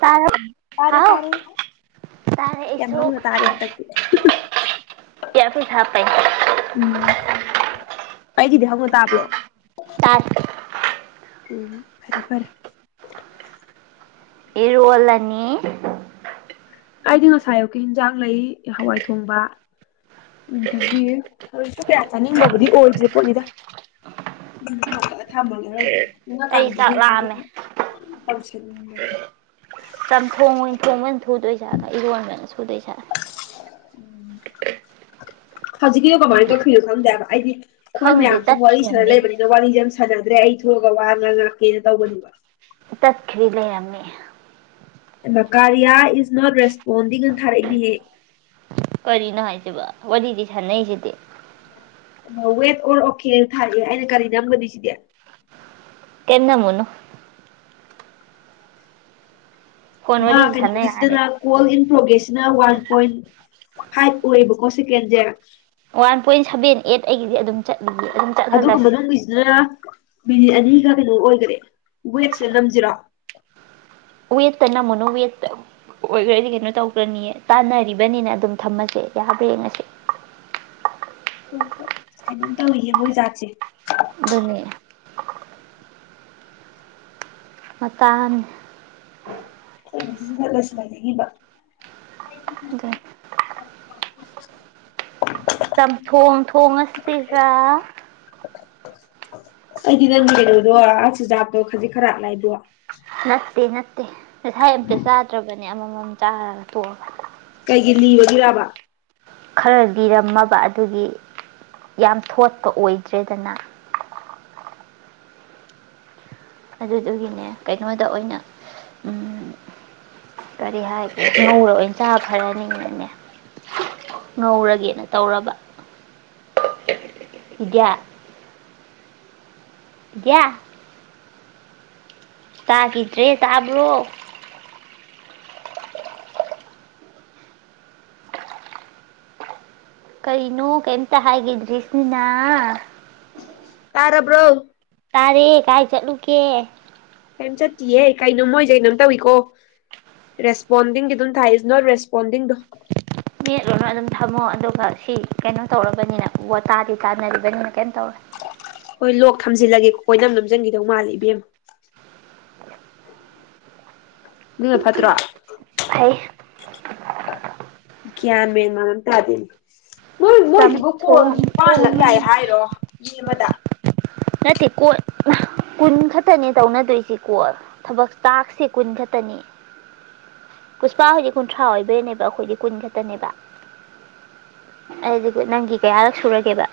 ꯇꯔ ꯍꯥꯎ ꯇꯥꯔꯦ ꯀꯌꯥꯝ ꯍꯧꯅ ꯇꯥꯔꯤꯦ ꯍꯟꯗꯛꯇꯤ ꯀꯌꯥꯕꯤ ꯊꯥꯄꯥꯏꯦ ꯎꯝ ꯑꯩꯒꯤꯗꯤ ꯍꯧꯅ ꯇꯥꯕ꯭ꯔꯣ ꯇꯞ ꯎꯝ ꯐꯔꯦ ꯐꯔꯦ ꯏꯔꯑꯣꯂꯅꯤ ꯀꯥꯏꯗꯤ ꯉꯁꯥꯏꯌꯨꯀꯤ ꯍꯤꯟꯖꯥꯡ ꯂꯩ ꯍꯋꯥꯏ ꯊꯣꯡꯕ ꯑꯗꯨꯗꯒꯤ ꯊꯔꯁꯨ ꯀꯌꯥ ꯆꯥꯅꯤꯡꯕꯕꯨꯗꯤ ꯑꯣꯏꯗ꯭ꯦ ꯄꯣꯠꯅꯤꯗ ꯎ ꯊꯂꯑꯒ ꯊꯥꯃꯜꯔ ꯑꯩ ꯅꯉꯀꯥꯟꯗꯗꯤ ꯆꯥꯛ ꯂꯥꯝꯃꯦ ꯑꯗꯨ ꯇꯧꯁꯟꯅꯤꯡꯕꯗ ꯆ ꯊꯣꯡꯉ ꯊꯣꯡꯕꯅ ꯊꯨꯗꯣꯏꯁꯥꯒ ꯏꯔꯣꯟꯕꯅ ꯁꯨꯗꯣꯏꯁꯥꯔ ꯍꯧꯖꯤ ꯀ ꯀꯃꯅꯤ ꯀꯣ ꯐꯤꯔ ꯊꯅꯗꯕ ꯑꯩꯗꯤ ꯑꯩꯈꯣꯏ ꯈꯪꯗꯦ ꯃꯌꯥꯝ ꯁ ꯋꯥꯔꯤ ꯁꯥꯟꯅ ꯇꯠꯈꯤꯔꯝꯃꯦ ꯂꯩꯕꯅꯤꯅ ꯋꯥꯔꯤꯁꯦ ꯌꯥꯝ ꯁꯥꯟꯅꯗ꯭ꯔꯦ ꯑꯩ ꯊꯣꯛꯑꯒ ꯋꯥꯅ ꯉꯥꯛꯀꯦꯅ ꯇꯧꯕꯅꯦꯕ ꯇꯠ ꯈꯔꯤꯂꯃꯤ ꯃꯀꯥꯔꯤꯌꯥ ꯏꯁ ꯅꯣꯠ ꯔꯦꯁꯄꯣꯟꯗꯤꯡ ꯑꯅ ꯊꯥꯔꯛꯏꯅꯦꯍꯦ ꯀꯔꯤꯅꯣ ꯍꯥꯏꯁꯦꯕ ꯋꯥꯔꯤꯗꯤ ꯁꯥꯟꯅꯩꯁꯤꯗꯤ ꯋꯦꯠ ꯑꯣꯔ ꯑꯣꯀꯦꯜ ꯊꯥꯔꯛꯑꯦ ꯑꯩꯅ ꯀꯔꯤ ꯅꯝꯒꯅꯤ ꯁꯤꯗꯤ ꯀꯅꯥ ꯃꯨꯅꯨ ꯐꯣꯟ ꯑ ꯋꯥꯔꯤꯁꯤ ꯀꯩꯅ ꯁꯥꯟꯅ ꯌꯥꯔꯦ ꯅꯧꯁꯇ ꯀꯜ ꯏꯟ ꯄ꯭ꯔꯣꯒ꯭ꯔꯦꯁꯁꯤꯅ ꯋꯥꯟ ꯄꯣꯏꯟ ꯐꯥꯏꯚ ꯑꯣꯏꯌꯦꯕꯀꯣ ꯁꯦꯀꯦꯟꯁꯦ ꯋꯥꯟ ꯄꯣꯏꯟ ꯁꯚꯦꯟ ꯑꯩꯠ ꯑꯩꯒꯤꯗꯤ ꯑꯗꯨꯝ ꯆꯠꯂꯒꯤ ꯑꯗꯨꯝ ꯑꯗꯨꯒ ꯆꯠꯍꯜꯂꯁꯤ ꯃꯅꯨꯡꯒꯤꯁꯤꯅ ꯃꯤꯅꯤꯠ ꯑꯅꯤꯒ ꯀꯩꯅꯣ ꯑꯣꯏꯈꯔꯦ ꯋꯦꯞꯁꯇ ꯅꯝꯁꯤꯔꯣ ꯎ ꯌꯦ ꯇ ꯅ ꯃꯨ ꯌꯦ ꯑꯣꯏꯈ꯭ꯔꯗꯤ ꯀꯩꯅꯣ ꯇꯧꯈ꯭ꯔꯅꯤꯌꯦ ꯇꯥꯟꯅꯔꯤꯕꯅꯤꯅ ꯑꯗꯨꯝ ꯊꯝꯃꯁꯦ ꯌꯥꯕ꯭ꯔꯥ ꯌꯦꯡꯉꯁꯦ ꯍꯣꯏ ꯍꯣꯏ ꯀꯩꯅꯣꯝ ꯇꯧꯏꯌꯦ ꯃꯣꯏ ꯖꯥꯠꯁꯦ ꯑꯗꯨꯅꯤ ꯃꯇꯥꯡ ꯈꯠꯂꯁꯤ ꯂꯩꯅꯤꯡꯈꯤꯕꯕ ꯑꯗꯨ ꯆꯝꯊꯣꯡ ꯊꯣꯡ ꯑꯁꯤꯒ ꯑꯩꯗꯤ ꯅꯪ ꯌꯦꯉꯨꯗꯣ ꯆꯤꯟꯖꯥꯛꯇꯣ ꯈꯖꯤꯛ ꯈꯔ ꯂꯥꯏꯗꯣ ꯅꯠꯇꯦ ꯅꯠꯇꯦ ꯉꯁꯥꯏ ꯑꯝꯇ ꯆꯥꯗ꯭ꯔꯕꯅꯦ ꯑꯃꯃꯝ ꯆꯥꯔꯒ ꯇꯣꯛꯑꯒ ꯀꯩꯒꯤ ꯂꯤꯕꯒꯤꯔꯕ ꯈꯔ ꯂꯤꯔꯝꯃꯕ ꯑꯗꯨꯒꯤ ꯌꯥꯝ ꯊꯣꯠꯄ ꯑꯣꯏꯗ꯭ꯔꯦꯗꯅ ꯑꯗꯨꯗꯨꯒꯤꯅꯦ ꯀꯩꯅꯣꯗ ꯑꯣꯏꯅ ꯀꯔꯤ ꯍꯥꯏꯒꯦ ꯉꯧꯔ ꯑꯣꯏꯅ ꯆꯥ ꯐꯔꯅꯤꯅꯅꯦ ꯉꯧꯔꯒꯦꯅ ꯇꯧꯔꯕ ꯌꯥ ꯌꯥꯌꯥ ꯇꯥꯈꯤꯗ꯭ꯔꯦ ꯇꯥꯕ꯭ꯔꯣ ꯀꯔꯤꯅꯣ ꯀꯦꯇ ꯍꯥꯏꯗ꯭ꯔꯤ ꯏꯁꯃꯅꯥ ꯀꯥꯔꯔꯕ꯭ꯔꯣ ꯇꯥꯔꯦ ꯀꯥꯏ ꯆꯠꯂꯨꯒꯦ ꯀꯩꯝ ꯆꯠꯇꯌꯦ ꯀꯩꯅꯣ ꯃꯣꯏꯁꯦ ꯀꯩꯅꯣꯝ ꯇꯧꯏꯀꯣ ꯔꯦꯁꯄꯣꯟꯗꯤꯡꯒꯤ ꯑꯗꯨꯝ ꯊꯥꯏ ꯏꯁ ꯅꯣꯠ ꯔꯦꯁꯄꯣꯟꯗꯤꯡꯗꯣ ꯃꯦꯠꯂꯣꯅ ꯑꯗꯨꯝ ꯊꯝꯃꯣ ꯑꯗꯨꯒ ꯁꯤ ꯀꯩꯅꯣ ꯇꯧꯔꯕꯅꯤꯅ ꯋꯥꯇꯥꯗꯤ ꯇꯥꯟꯅꯔꯤꯕꯅꯤꯅ ꯀꯩꯅꯣ ꯇꯧꯔꯦ ꯍꯣꯏ ꯂꯣꯛ ꯊꯝꯖꯤꯜꯂꯒꯦꯀ ꯀꯣꯏꯅꯝ ꯅꯝꯖꯟꯈꯤꯗꯧ ꯃꯥꯜꯦ ꯏꯕꯦꯝ ꯑꯗꯨꯅ ꯐꯠꯇ꯭ꯔꯣ ꯐꯩ ꯀꯌꯥꯃꯦꯦꯟ ꯃꯥꯝ ꯇꯥꯗꯅ ꯅꯣꯏ ꯃꯣꯏꯁꯤꯕꯨ ꯀꯣꯜ ꯆꯝꯊꯣꯡ ꯅꯤꯄꯥꯟꯂꯛ ꯌꯥꯏ ꯊꯣꯡꯉꯒ ꯍꯥꯏꯔꯣ ꯃꯤ ꯑꯃꯗ ꯅꯠꯇꯦ ꯀꯣꯏ ꯀꯨꯟ ꯈꯛꯇꯅꯦ ꯇꯧꯅꯗꯣꯏꯁꯤꯀꯣ ꯊꯕꯛ ꯇꯥꯛꯁꯦ ꯀꯨꯟ ꯈꯛꯇꯅꯤ ꯄꯨꯁꯄꯥ ꯍꯧꯖꯤꯛ ꯀꯨꯟꯊ꯭ꯔꯥ ꯑꯣꯏꯕꯩꯅꯦꯕ ꯑꯩꯈꯣꯏꯗꯤ ꯀꯨꯟ ꯈꯛꯇꯅꯦꯕ ꯑꯩ ꯅꯪꯒꯤ ꯀꯌꯥꯔꯛ ꯁꯨꯔꯒꯦꯕ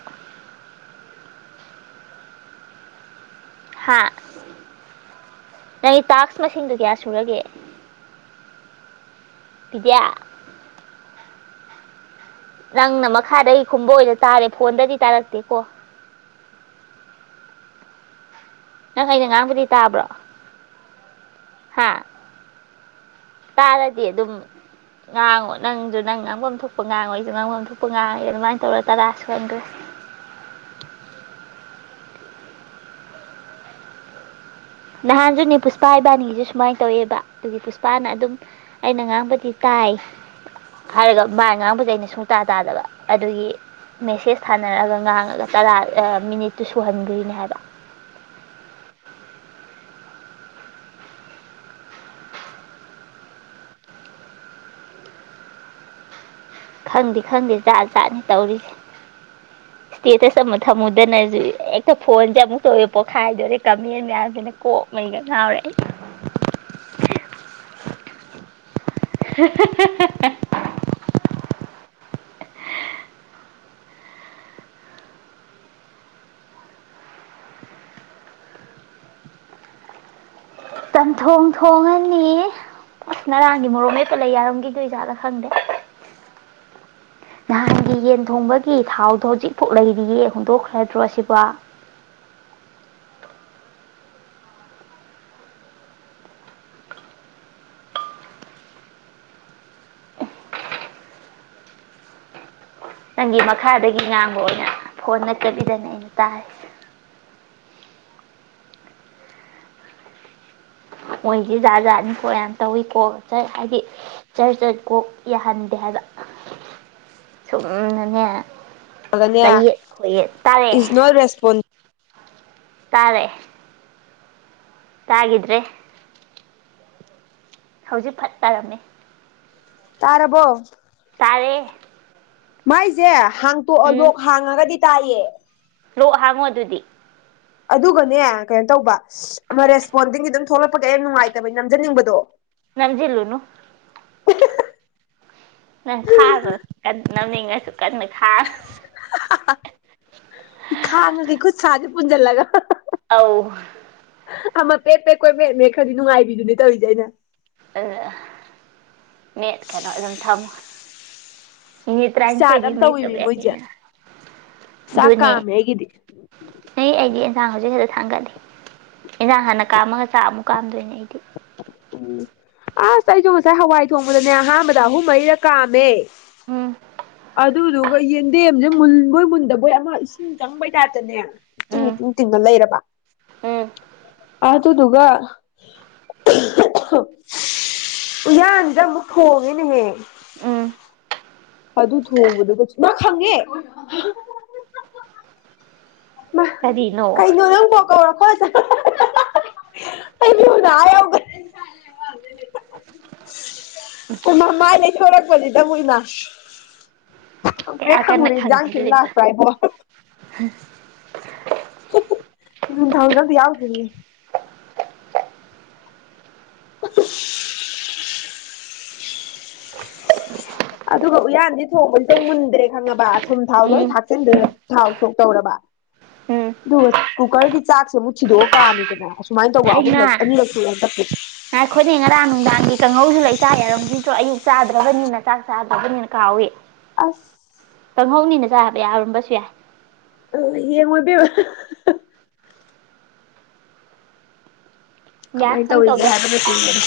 ꯍꯥ ꯅꯪ ꯇꯥꯛꯁ ꯃꯁꯤꯡꯗꯨ ꯀꯌꯥ ꯁꯨꯔꯒꯦ ꯄꯗꯤꯌꯥ ꯅꯪꯅ ꯃꯈꯥꯗꯒꯤ ꯈꯨꯝꯕ ꯑꯣꯏꯅ ꯇꯥꯔꯦ ꯐꯣꯟꯗꯗꯤ ꯇꯥꯔꯛꯇꯦꯀꯣ ꯅꯪ ꯑꯩꯅ ꯑ ꯉꯥꯡꯕꯨꯗꯤ ꯇꯥꯕ꯭ꯔꯣ ꯍꯥ ꯇꯥꯔꯗꯤ ꯑꯗꯨꯝ ꯉꯥꯡꯉꯣ ꯅꯪꯁꯨ ꯅꯪ ꯉꯥꯡꯐꯝꯝ ꯊꯣꯛꯄ ꯉꯥꯡꯉꯣꯏꯁꯨ ꯉꯥꯡꯐꯝꯝ ꯊꯣꯛꯄ ꯉꯥꯡꯉꯦ ꯑꯗꯨꯃꯥꯏꯅ ꯇꯧꯔꯒ ꯇꯔꯥꯁꯨ ꯈꯪꯗ꯭ꯔꯦ ꯅꯍꯥꯟꯁꯨꯅꯦ ꯄꯨꯁꯄꯥ ꯏꯕꯥꯅꯤꯁꯨ ꯁꯨꯃꯥꯏꯅ ꯇꯧꯋꯦꯕ ꯑꯗꯨꯒꯤ ꯄꯨꯁꯄꯥꯅ ꯑꯗꯨꯝ ꯑꯩꯅ ꯉꯥꯡꯕꯗꯤ ꯇꯥꯏ ꯍꯥꯏꯔꯒ ꯃꯥꯏ ꯉꯥꯡꯕꯁꯦ ꯑꯩꯅ ꯁꯨꯡꯇꯥ ꯇꯥꯗꯕ ꯑꯗꯨꯒꯤ ꯃꯦꯁꯦꯁ ꯊꯥꯅꯔꯛꯑꯒ ꯉꯥꯡꯉꯒ ꯇꯔꯥ ꯃꯤꯅꯤꯠꯇꯨ ꯁꯨꯍꯟꯗ꯭ꯔꯤꯅꯦ ꯍꯥꯏꯕ ꯈꯪꯗꯦ ꯈꯪꯗꯦ ꯥꯠ ꯆꯥꯠꯅꯤ ꯇꯧꯔꯤꯁꯦ ꯏꯁꯇꯦꯇꯁ ꯑꯃ ꯊꯝꯃꯨꯗꯅꯁꯨ ꯍꯦꯛꯇ ꯐꯣꯟꯁꯦ ꯑꯃꯨꯛ ꯇꯧꯋꯦ ꯄꯣꯛꯈꯥꯏꯗꯣꯔꯦ ꯀꯃꯦꯟ ꯃꯌꯥꯝꯁꯤꯅ ꯀꯣ ꯃꯒ ꯌꯥꯔꯦ ꯀꯥ ꯇꯝꯊꯣꯡ ꯊꯣꯡꯉꯅꯤ ꯑꯁ ꯉꯔꯥꯡꯒꯤ ꯃꯣꯔꯣ ꯍꯩ ꯄꯨꯜꯂ ꯌꯥꯔꯝꯈꯤꯗꯣꯏ ꯖꯥꯠꯗ ꯈꯪꯗꯦ ꯅꯍꯥꯟꯒꯤ ꯌꯦꯟ ꯊꯣꯡꯕꯒꯤ ꯊꯥꯎꯗꯣ ꯍꯧꯖꯤꯛꯐꯥꯎ ꯂꯩꯔꯤꯌꯦ ꯍꯨꯟꯗꯣꯛꯈ꯭ꯔꯗ꯭ꯔꯣ ꯑꯁꯤꯕ ꯅꯪꯒꯤ ꯃꯈꯥꯗꯒꯤ ꯉꯥꯡꯕ ꯑꯣꯏꯅ ꯐꯣꯟ ꯅꯠꯇꯕꯤꯗꯅ ꯑꯩꯅ ꯇꯥꯏ ꯃꯣꯏꯗꯤ ꯖꯥꯠ ꯖꯥꯠꯅꯤꯀꯣ ꯌꯥꯝ ꯇꯧꯏꯤꯀꯣ ꯍꯥꯏꯗꯤ ꯆꯔ ꯆꯠ ꯀꯣꯛ ꯌꯥꯍꯟꯗꯦ ꯍꯥꯏꯕ ꯁꯨꯝꯅꯅꯦ ꯆꯌꯦꯠ ꯈꯌꯦꯠ ꯇꯔꯦ ꯔꯦꯁꯄꯣꯟꯁ ꯇꯥꯔꯦ ꯇꯥꯒꯗ꯭ꯔꯦ ꯍꯧꯖꯤꯛ ꯐꯠꯇꯥꯔꯝꯃꯤ ꯇꯥꯔꯔꯕꯣ ꯇꯔꯦ ꯃꯥꯏꯁꯦ ꯍꯥꯡꯇꯣꯛꯑ ꯎꯝ ꯂꯣꯛ ꯍꯥꯡꯉꯒꯗꯤ ꯇꯥꯏꯌꯦ ꯂꯣꯛ ꯍꯥꯃꯣ ꯑꯗꯨꯗꯤ ꯑꯗꯨꯒꯅꯦ ꯀꯩꯅꯣ ꯇꯧꯕ ꯑꯃ ꯔꯦꯁꯄꯣꯟꯗꯤꯡꯒꯤ ꯑꯗꯨꯝ ꯊꯣꯛꯂꯛꯄꯒ ꯌꯥꯝ ꯅꯨꯡꯉꯥꯏꯇꯕꯩ ꯅꯝꯖꯅꯤꯡꯕꯗꯣ ꯅꯟꯖꯜꯨꯅ ꯅꯪ ꯈꯥꯕꯣ ꯀ ꯅꯝꯅꯤꯡꯉꯁꯨ ꯀꯟꯅ ꯈꯥꯕꯣ ꯈꯥꯡꯉꯒꯩ ꯈꯨꯠ ꯁꯥꯥꯁꯦ ꯄꯨꯟꯁꯤꯜꯂꯒ ꯑꯥꯎ ꯑꯃ ꯄꯦꯠ ꯄꯦ ꯀꯣꯏ ꯃꯦꯠꯃꯦ ꯈꯔꯗꯤ ꯅꯨꯡꯉꯥꯏꯕꯤꯗꯨꯅꯦ ꯇꯧꯔꯤꯁꯦ ꯑꯩꯅ ꯑꯗꯨ ꯃꯠ ꯀꯩꯅꯣ ꯑꯗꯨꯝ ꯊꯝꯃꯣ ꯃꯤꯅꯤꯠ ꯖꯥꯠ ꯇꯔꯥꯅꯤꯊꯣꯏꯗꯤ ꯑꯃ ꯃꯤꯁ ꯇꯧꯋꯤꯃꯤ ꯇꯧꯕ ꯃꯣꯏꯁꯦ ꯌꯥꯒꯦꯅ ꯆꯥꯛ ꯑꯗꯨꯅꯦ ꯀꯥꯝꯃꯦ ꯑꯩꯒꯤꯗꯤ ꯅꯩ ꯑꯩꯗꯤ ꯑꯦꯟꯖꯥꯡ ꯍꯧꯖꯤꯛ ꯈꯛꯇ ꯊꯥꯡꯒꯠꯂꯤ ꯑꯦꯟꯖꯥꯡ ꯍꯥꯟꯅ ꯀꯥꯝꯃꯒ ꯆꯥꯛ ꯑꯃꯨꯛ ꯀꯥꯝꯗꯣꯏꯅꯦ ꯑꯩꯗꯤ ꯎꯝ ꯑꯁ ꯑꯩꯁꯨ ꯉꯁꯥꯏ ꯍꯋꯥꯏ ꯊꯣꯡꯕꯗꯅꯦ ꯑꯍꯥꯟꯕꯗ ꯑꯍꯨꯝ ꯃꯔꯤꯔ ꯀꯥꯝꯃꯦ ꯎꯝ ꯑꯗꯨꯗꯨꯒ ꯌꯦꯟꯗꯦꯝꯁꯦ ꯃꯨꯟꯕꯣꯏ ꯃꯨꯟꯗꯕꯣꯏ ꯑꯃ ꯏꯁꯤꯡ ꯆꯪꯕꯩ ꯇꯥꯏꯞꯇꯅꯦ ꯏꯇꯤꯡ ꯎꯝ ꯏꯇꯤꯡ ꯇꯤꯡꯅ ꯂꯩꯔꯕ ꯎꯝ ꯑꯗꯨꯗꯨꯒ ꯎꯍꯥꯟꯖꯤꯗ ꯑꯃꯨꯛ ꯊꯣꯡꯉꯦꯅꯦꯍꯦ ꯎꯝ ꯑꯗꯨ ꯊꯣꯡꯕꯗꯨꯒ ꯏꯃꯥ ꯈꯪꯉꯦ ꯃꯥ ꯀꯔꯤꯅꯣ ꯀꯩꯅꫭ ꯅꯪꯕꯨ ꯑꯩ [inaudible] ꯃꯤꯍꯨꯅ ꯑꯥ ꯌꯧꯒ꯭ꯔꯦ [inaudible] ꯎꯃꯥ ꯃꯥꯥꯏ ꯂꯩꯊꫭꯔꯛꯄꯖꯤꯗ ꯑꯃꯨꯛ ꯏꯃꯥ ꯈꯪꯄ꯭ꯔꯦꯛ ꯈꯪꯉꯨꯔꯦ ꯍꯤꯟꯖꯥꯛ ꯊꯤꯟ ꯂꯥꯛꯄꯔꯥꯏꯕꫭ ꯍ ꯃꯤꯍꯨꯟ ꯊꯥꯍꯨꯟ ꯑꯝꯇ ꯌꯥꯎꯗ꯭ꯔꯦꯍꯦ [unintelligible] [inaudible] ꯑꯗꯨꯒ ꯎꯌꯥꯟꯗꯤ ꯊꯣꯡꯕꯖꯤꯗ ꯃꯨꯟꯗ꯭ꯔꯦ ꯈꯪꯉꯕ ꯑꯊꯨꯝ ꯊꯥꯎ ꯂꯣꯏ ꯎꯝ ꯊꯥꯛꯆꯤꯟꯗꯅ ꯊꯥꯎ ꯊꯣꯛ ꯇꯧꯔꯕ [inaudible] ꯑꯗꯨꯒ ꯀꯨꯀ꯭ꯔꯒꯤ ꯆꯥꯛꯁꯦ ꯑꯃꯨꯛ ꯊꯤꯗꯣꯛꯑ ꯀꯥꯝꯃꯤꯗꯅ ꯑꯁꯨꯃꯥꯏꯅ ꯇꯧꯕ ꯑꯍꯨꯝꯂꯛ ꯑꯅꯤꯔꯛꯁꯨꯔꯦ ꯍꯟꯗꯛꯀꯤ ꯉꯥꯏ ꯈꯣꯅꯦ ꯉꯔꯥꯡ ꯅꯨꯡꯗꯥꯡꯒꯤ ꯀꯥꯡꯍꯧꯁꯨ ꯂꯩ ꯆꯥ ꯌꯥꯔꯝꯒꯤꯗ꯭ꯔꯣ ꯑꯌꯨꯛ ꯆꯥꯗ꯭ꯔꯕꯅꯤꯅ ꯆꯥꯛ ꯆꯥꯗ꯭ꯔꯕꯅꯤꯅ ꯀꯥꯎꯑꯦ ꯑꯁ ꯆꯪꯍꯧꯅꯤꯅ ꯆꯥꯕ ꯌꯥꯎꯔꯝꯕꯁꯨ ꯌꯥꯏ ꯑ ꯌꯦꯡꯔꫭ ꯏꯕꯦꯝꯃ ꯌꯥ ꯀꯃꯥꯏꯅ ꯀꯦꯝ ꯇꯧꯔꯤꯒꯦ ꯇꯧꯗꯦ ꯍꯥꯏꯕꯅꯆꯤꯡꯕꯗꯣ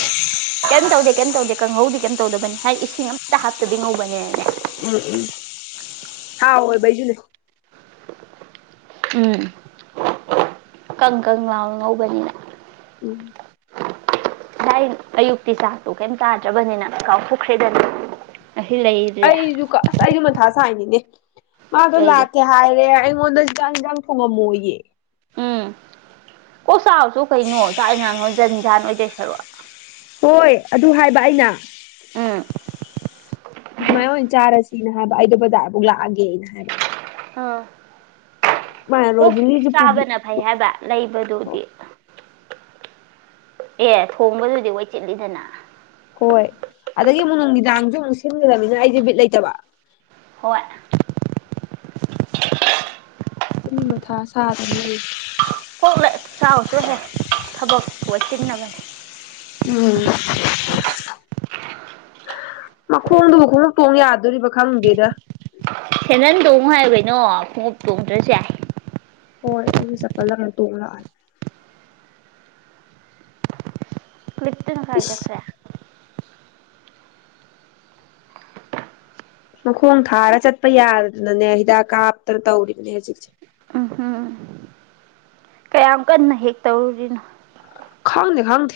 ꯀꯩꯝ ꯇꯧꯗꯦ ꯀꯩꯝ ꯇꯧꯗꯦ ꯀꯥꯡꯍꯧꯗꯤ ꯀꯔꯤꯝ ꯇꯧꯗꯕꯅꯤ ꯍꯥꯏꯗꯤ ꯏꯁꯤꯡ ꯑꯃꯇ ꯍꯥꯞꯇꯕꯤ ꯉꯧꯕꯅꯦꯅꯦ ꯎꯝ ꯎꯝ ꯍꯥꯎꯋꯦꯕ ꯑꯩꯖꯨꯅꯨ ꯎꯝ ꯀꯪ ꯀꯪ ꯂꯥꯎ ꯉꯧꯕꯅꯤꯅ ꯎꯝ ꯁꯥꯏ ꯑꯌꯨꯛꯇꯤ ꯆꯥꯛꯇꯣ ꯀꯩꯝ ꯇꯥꯗ꯭ꯔꯕꯅꯤꯅ ꯀꯥꯎꯊꫭꯛꯈ꯭ꯔꯦꯗꯅ ꯑꯁꯤ ꯂꯩ ꯑꯩꯁꯨ ꯑꯁ ꯑꯩꯁꯨ ꯃꯊꯥ ꯁꯥꯏꯅꯤꯅꯦ ꯃꯥꯗꯣ ꯀꯩꯒꯤ ꯂꯥꯛꯀꯦ ꯍꯥꯏꯔꯦ ꯑꯩꯉꯣꯟꯗ ꯆꯥꯡ ꯌꯦꯟꯁꯥꯡ ꯊꯣꯡꯉꯝꯃꯣꯌꯦ ꯎꯝ ꯀꯣꯛ ꯆꯥꯎꯁꫭ ꯀꯩꯅꯣ ꯆꯥꯛꯅꯣꯟꯖꯥꯡꯗꫭ ꯖꯟꯖꯥꯟ ꯑꫭꯏꯗꯧ ꯁꯔꯨꯛ ꯍꯣꯏ ꯑꯗꯨ ꯍꯥꯏꯕ ꯑꯩꯅ ꯎꯝ ꯑꯗꯨꯃꯥꯏꯅ ꯑꯣꯏꯅ ꯆꯥꯔꯁꯤꯅ ꯍꯥꯏꯕ ꯑꯩꯗ ꯕꯖꯥꯔꯐꯧ ꯂꯥꯛꯑꯒꯦ ꯑꯩꯅ ꯍꯥꯏꯕ ꯑ ꯃꯥꯅ ꯀꯣꯛ ꯔꯣꯖꯤꯂꯤꯁꯨ ꯄꯨꯕꯤ ꯆꯥꯕꯅ ꯐꯩ ꯍꯥꯏꯕ ꯂꯩꯕꯗꯨꯗꯤ ꯑꯦ ꯊꯣꯡꯕꯗꯨꯗꯤ ꯋꯥꯏ ꯆꯤꯜꯂꯤꯗꯅ ꯍꯣꯏ ꯑꯗꯒꯤ ꯑꯃꯨꯛ ꯅꯨꯃꯤꯗꯥꯡꯒꯤꯁꯨ ꯑꯃꯨꯛ ꯁꯤꯟꯒꯗꯕꯅꯤꯅ ꯑꯩꯁꯦ ꯕꯤꯠ ꯂꯩꯇꯕ ꯍꫭꯏ ꯑꯅꯤ ꯃꯊꯥ ꯁꯥꯗꯅ ꯂꯩ ꯀꯣꯛꯂ ꯆꯥꯎꯁꯨ ꯍꯦ ꯊꯕꯛꯄꯨꯆꯤꯟꯅꯕꯅꯦ ꯎꯝ ꯃꯈꯣꯡꯗꯨꯕꯨ ꯈꯣꯡꯉꯨꯞ ꯇꯣꯡ ꯌꯥꯗꯣꯔꯤꯕ ꯈꯪꯗꯦꯗ ꯁꯦꯟꯗꯟ ꯇꯣꯡꯉꯨ ꯍꯥꯏꯌꯨ ꯀꯩꯅꫭ ꯈꫭꯡꯉꯨꯞ ꯇꯣꯡꯗ꯭ꯔꯁꯨ ꯌꯥꯏ ꯍꯣꯏ ꯑꯩꯁꯨ ꯆꯄꯜꯂ ꯀꯩꯅꫭ ꯇꯣꯡꯉꯥ ꯂꯥꯛꯑꯅꯤ ꯏꯁ ꯇꯅꯪꯥꯏꯛꯖꯠ꯭ꯔꯦ [unintelligible] ꯃꯈꯣꯡ ꯊꯥꯔ ꯆꯠꯄ ꯌꯥꯗꯗꯅꯅꯦ ꯍꯤꯗꯥꯛ ꯀꯥꯞꯇꯅ ꯇꯧꯔꯤꯕꯅꯦ ꯍꯧꯖꯤꯛꯁꯦ ꯎꯍꯝ ꯀꯌꯥꯝ ꯀꯟꯅ ꯍꯦꯛ ꯇꯧꯔꯨꯔꯤꯅꯣ ꯈꯪꯗꯦ ꯈꯪꯗꯦ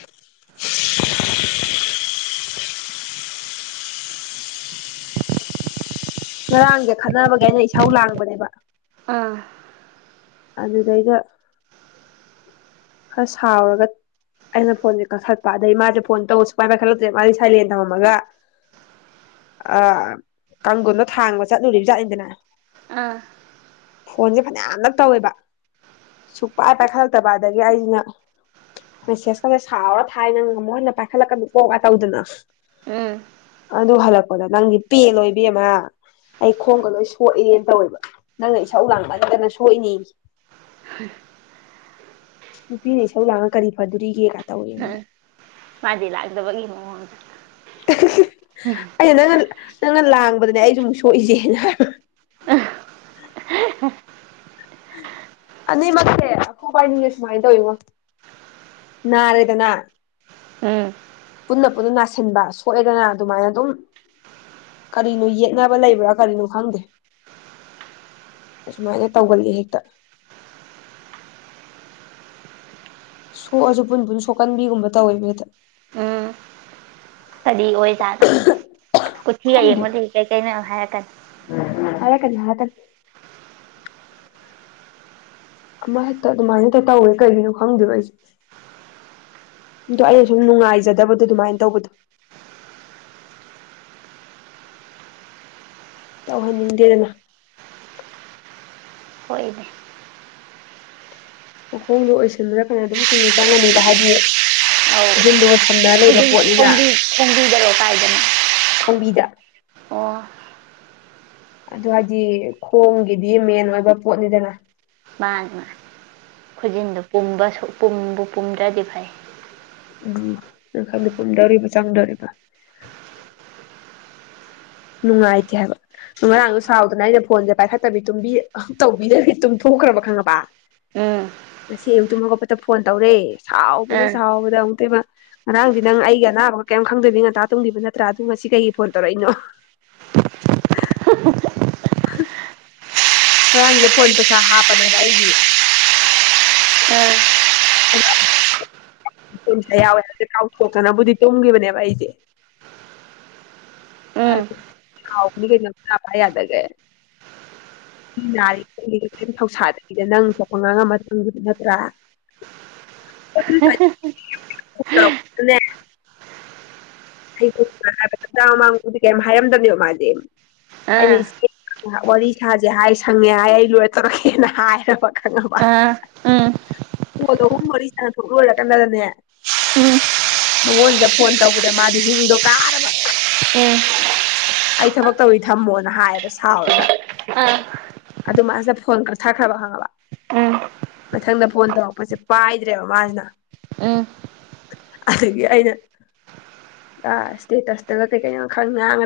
ꯉꯔꯥꯡꯁꯦ ꯈꯠꯅꯕꯒꯦ ꯑꯩꯅ ꯏꯁꯥꯎ ꯂꯥꯡꯕꯅꯦꯕ ꯑꯥ ꯑꯗꯨꯗꯩꯗ ꯈꯔ ꯁꯥꯎꯔꯒ ꯑꯩꯅ ꯐꯣꯟꯁꯦ ꯀꯛꯈꯠꯄ ꯑꯗꯒꯤꯩ ꯃꯥꯁꯦ ꯐꯣꯟ ꯇꯧ ꯁꯨꯛꯥꯏ ꯄꯥꯏꯈꯠꯂꯛꯇ꯭ꯔꯦ ꯃꯥꯗꯤꯦꯥꯏꯂꯦꯟ ꯇꯝꯃꯒ ꯑ ꯀꯥꯡꯒꯨꯜꯗꯣ ꯊꯥꯡꯕ ꯆꯠꯂꯨꯔꯤꯕꯖꯥꯠꯅꯤꯗꯅ ꯑ ꯐꯣꯟꯁꯦ ꯐꯅꯌꯥꯝꯅ ꯇꯧꯋꯦꯕ ꯁꯨꯛꯄꯥꯏ ꯄꯥꯏꯈꯠꯂꯛꯇꯕ ꯑꯗꯒꯤ ꯑꯩꯁꯤꯅ ꯃꯦꯁꯦꯁꯀꯔ ꯁꯥꯎꯔ ꯊꯥꯏꯅꯪ ꯑꯃꯨꯛ ꯍꯟꯅ ꯄꯥꯏꯈꯠꯂꯛꯀꯅꯤ ꯀꯣꯒ ꯇꯧꯗꯅ ꯎꯝ ꯑꯗꯨ ꯍꯜꯂꯛꯄꯗꯣ ꯅꯪꯒꯤ ꯄꯦ ꯑꯣꯏꯕꯤ ꯑꯃ ꯑꯩ ꯈꯣꯡꯒ ꯂꯣꯏ ꯁꯣꯛꯑꯦꯅ ꯇꯧꯋꯦꯕ ꯅꯪꯅ ꯏꯁꯧ ꯂꯥꯡꯅꯤꯗꯅ ꯊꯣꯛꯣꯏꯅꯦ ꯅꯨꯄꯤꯅ ꯏꯁꯩꯧ ꯂꯥꯛꯉ ꯀꯔꯤ ꯐꯗꯣꯔꯤꯒꯦ ꯀ ꯎꯝ ꯃꯗꯤ ꯂꯥꯛꯗꯕꯒꯤ ꯍ ꯑꯩꯅ ꯅꯪꯅ ꯅꯪꯅ ꯂꯥꯡꯕꯗꯅꯦ ꯑꯩꯁꯨ ꯑꯃꯨꯛ ꯁꯣꯛꯏꯁꯦꯅ ꯍꯝ ꯑꯅꯤꯃꯛꯁꯦ ꯑꯩꯈꯣ ꯄꯥꯏꯅꯤꯡꯉꯦ ꯁꯨꯃꯥꯏꯅ ꯇꯧꯋꯤꯉꯣ ꯅꯥꯔꯦꯗꯅ ꯎꯝ ꯄꯨꯟꯅ ꯄꯨꯟꯅ ꯅꯥꯁꯤꯟꯕ ꯁꯣꯛꯑꯦꯗꯅ ꯑꯗꯨꯃꯥꯏꯅ ꯑꯗꯨꯝ ꯀꯔꯤꯅꯣ ꯌꯦꯠꯅꯕ ꯂꯩꯕ꯭ꯔꯥ ꯀꯔꯤꯅꯣ ꯈꯪꯗꯦ ꯑꯁꯨꯃꯥꯏꯅ ꯇꯧꯒꯜꯂꯤ ꯍꯦꯛꯇ ꯁꯣꯛꯑꯁꯨ ꯄꯨꯟ ꯄꯨꯟ ꯁꯣꯛꯀꯟꯕꯤꯒꯨꯝꯕ ꯇꯧꯋꯦ ꯃꯤꯗ ꯎꯝ ꯀꯔꯤ ꯑꯣꯏꯖꯥꯠꯅꯣ ꯀꯊꯤꯒ ꯌꯦꯡꯉꯣꯗ ꯀꯔꯤꯀꯩꯅꯣ ꯍꯥꯏꯔꯛꯀꯅꯤ ꯑ ꯀꯅ ꯍꯥꯏ ꯑꯃ ꯍꯦꯛꯇ ꯑꯗꯨꯃꯥꯏꯅ ꯍꯦꯛꯇ ꯇꯧꯋꯦ ꯀꯩꯒꯤꯅꯣ ꯈꯪꯗꯦꯕꯣ ꯑꯩꯁꯦ ꯑꯗꯣ ꯑꯩꯅ ꯁꯨꯝ ꯅꯨꯡꯉꯥꯏꯖꯗꯕꯗꯣ ꯑꯗꯨꯃꯥꯏꯅ ꯇꯧꯕꯗꯣ ꯇꯧꯍꯟꯅꯤꯡꯗꯦꯗꯅ ꯍꯣꯏ ꯏꯅꯦ ꯃꯈꯣꯡꯗꯣ ꯑꯣꯏꯁꯤꯟꯕꯅ ꯀꯩꯅꯅ ꯑꯗꯨꯝ ꯀꯨꯏꯅ ꯆꯪꯒꯅꯤꯕ ꯍꯥꯏꯗꯤ ꯈꯨꯣꯟꯖꯤꯟꯗꯨꯒ ꯁꯝꯅꯔ ꯂꯩꯕ ꯄꯣꯠꯅꯤꯅ ꯐꯣꯡꯕꯤꯗꯔꯣ ꯀꯥꯏꯗꯅ ꯈꯣꯡꯝꯕꯤꯗ ꯑꯗꯨ ꯍꯥꯏꯗꯤ ꯈꯣꯡꯒꯤꯗꯤ ꯃꯦꯟ ꯑꯣꯏꯕ ꯄꯣꯠꯅꯤꯗꯅ ꯃꯥ ꯃꯥ ꯈꯨꯖꯤꯟꯗꯨꯣꯕ ꯄꯕꯨ ꯄꯨꯝꯗ꯭ꯔꯗꯤ ꯐꯩ ꯎꯝ ꯅ ꯈꯪꯗ ꯄꯨꯨꯝꯗꯣꯔꯤꯕ ꯆꯪꯗꯣꯔꯤꯕ ꯅꯨꯡꯉꯥꯏꯇꯦ ꯍꯥꯏꯕ ꯉꯔꯥꯡꯗꯣ ꯁꯥꯎꯗꯅ ꯑꯩꯅ ꯐꯣꯟꯁꯦ ꯄꯥꯏꯈꯠꯇꯕꯤ ꯇꯨꯝꯕꯤ ꯇꯧꯕꯤꯗꯕꯤ ꯇꯨꯝꯊꯣꯛꯈ꯭ꯔꯕ ꯈꯪꯉꯕ ꯎ ꯉꯁꯤ ꯑꯌꯨꯛꯇꯨꯝꯕ ꯈꯣꯠꯄꯗ ꯐꯣꯟ ꯇꯧꯔꯦ ꯁꯥꯎꯕꯗ ꯑꯥ ꯁꯥꯎꯕꯗ ꯑꯃꯨꯛꯇꯃ ꯉꯔꯥꯡꯗꯤ ꯅꯪ ꯑꯩꯒꯤ ꯑꯅꯥꯕ ꯀꯩꯝ ꯈꯪꯗꯣꯏꯕꯤ ꯉꯟꯇꯥ ꯇꯨꯡꯒꯤꯕ ꯅꯠꯇ꯭ꯔꯥ ꯑꯗꯨ ꯉꯁꯤ ꯀꯩꯒꯤ ꯐꯣꯟ ꯇꯧꯔꯛꯏꯅꯣ [unintelligible] ꯉꯔꯥꯡꯁꯦ ꯐꯣꯟ ꯄꯩꯁꯥ ꯍꯥꯞꯄꯅꯦꯕ ꯑꯩꯒꯤ ꯎꯝ ꯨꯝꯁ ꯌꯥꯎꯋꯦ ꯍꯥꯏꯦ ꯀꯥꯎꯊꯣꯛꯇꯅꯕꯨꯗꯤ ꯇꯨꯝꯈꯤꯕꯅꯦꯕ ꯑꯩꯁꯦ ꯎꯝ ꯑꯗꯨꯥꯎ ꯀꯄꯥꯏ ꯌꯥꯗꯒꯦ ꯔꯤ ꯊꯧꯁꯥꯗꯒꯤꯗ ꯅꯪ ꯊꯣꯛꯄ ꯉꯥꯡꯉꯝꯝꯕ ꯃꯇꯝꯪꯒꯤꯗ ꯅꯠꯇ꯭ꯔꯥ [unintelligible] ꯣ ꯍꯩ ꯍꯥꯏꯕ ꯍꯖꯥꯡ ꯑꯃꯥꯡꯕꯨꯗꯤ ꯀꯩꯝ ꯍꯥꯏꯔꯝꯗꯕꯅꯦꯕ ꯃꯥꯁꯦ ꯑꯩꯅ ꯑꯥ ꯏꯆꯦ ꯋꯥꯔꯤ ꯁꯥꯥꯁꯦ ꯍꯥꯏ ꯁꯪꯉꯦ ꯍꯥꯏ ꯑꯩ ꯂꯣꯏꯔ ꯇꯧꯔꯛꯀꯦꯅ ꯍꯥꯏꯔꯕ ꯈꯪꯉꯕ ꯑꯥ ꯎꯝ ꯄꯣ ꯑꯍꯨꯝ ꯃꯔꯤ ꯁꯅ ꯊꯣꯛꯂꯍꯜꯂꯀꯥꯟꯗꯅꯦ ꯎꯝ ꯃꯉꯣꯟꯗ ꯐꯣꯟ ꯇꯧꯕꯗ ꯃꯥꯗꯤ ꯍꯤꯡꯗꯣ ꯀꯥꯔꯕ ꯎꯝ ꯑꯩ ꯊꯕꯛ ꯇꯧꯔꯤ ꯊꯝꯃꯣꯅ ꯍꯥꯏꯌꯦꯕ ꯁꯥꯎꯔꯒ ꯑꯥ ꯑꯗꯨ ꯃꯥꯁꯤꯗ ꯐꯣꯟ ꯊꯥꯈ꯭ꯔꯕ ꯍꯪꯉꯕ ꯎꯝ ꯃꯊꯪꯗ ꯐꯣꯟ ꯇꯧꯔꯛꯄꯁꯦ ꯄꯥꯏꯗ꯭ꯔꯦꯕ ꯃꯥꯁꯤꯅ ꯎꯝ ꯑꯗꯒꯤ ꯑꯩꯅ ꯑ ꯏꯁꯇꯦꯇꯁꯇꯒ ꯀꯩ ꯀꯩꯅꯣ ꯈꯪꯥꯡ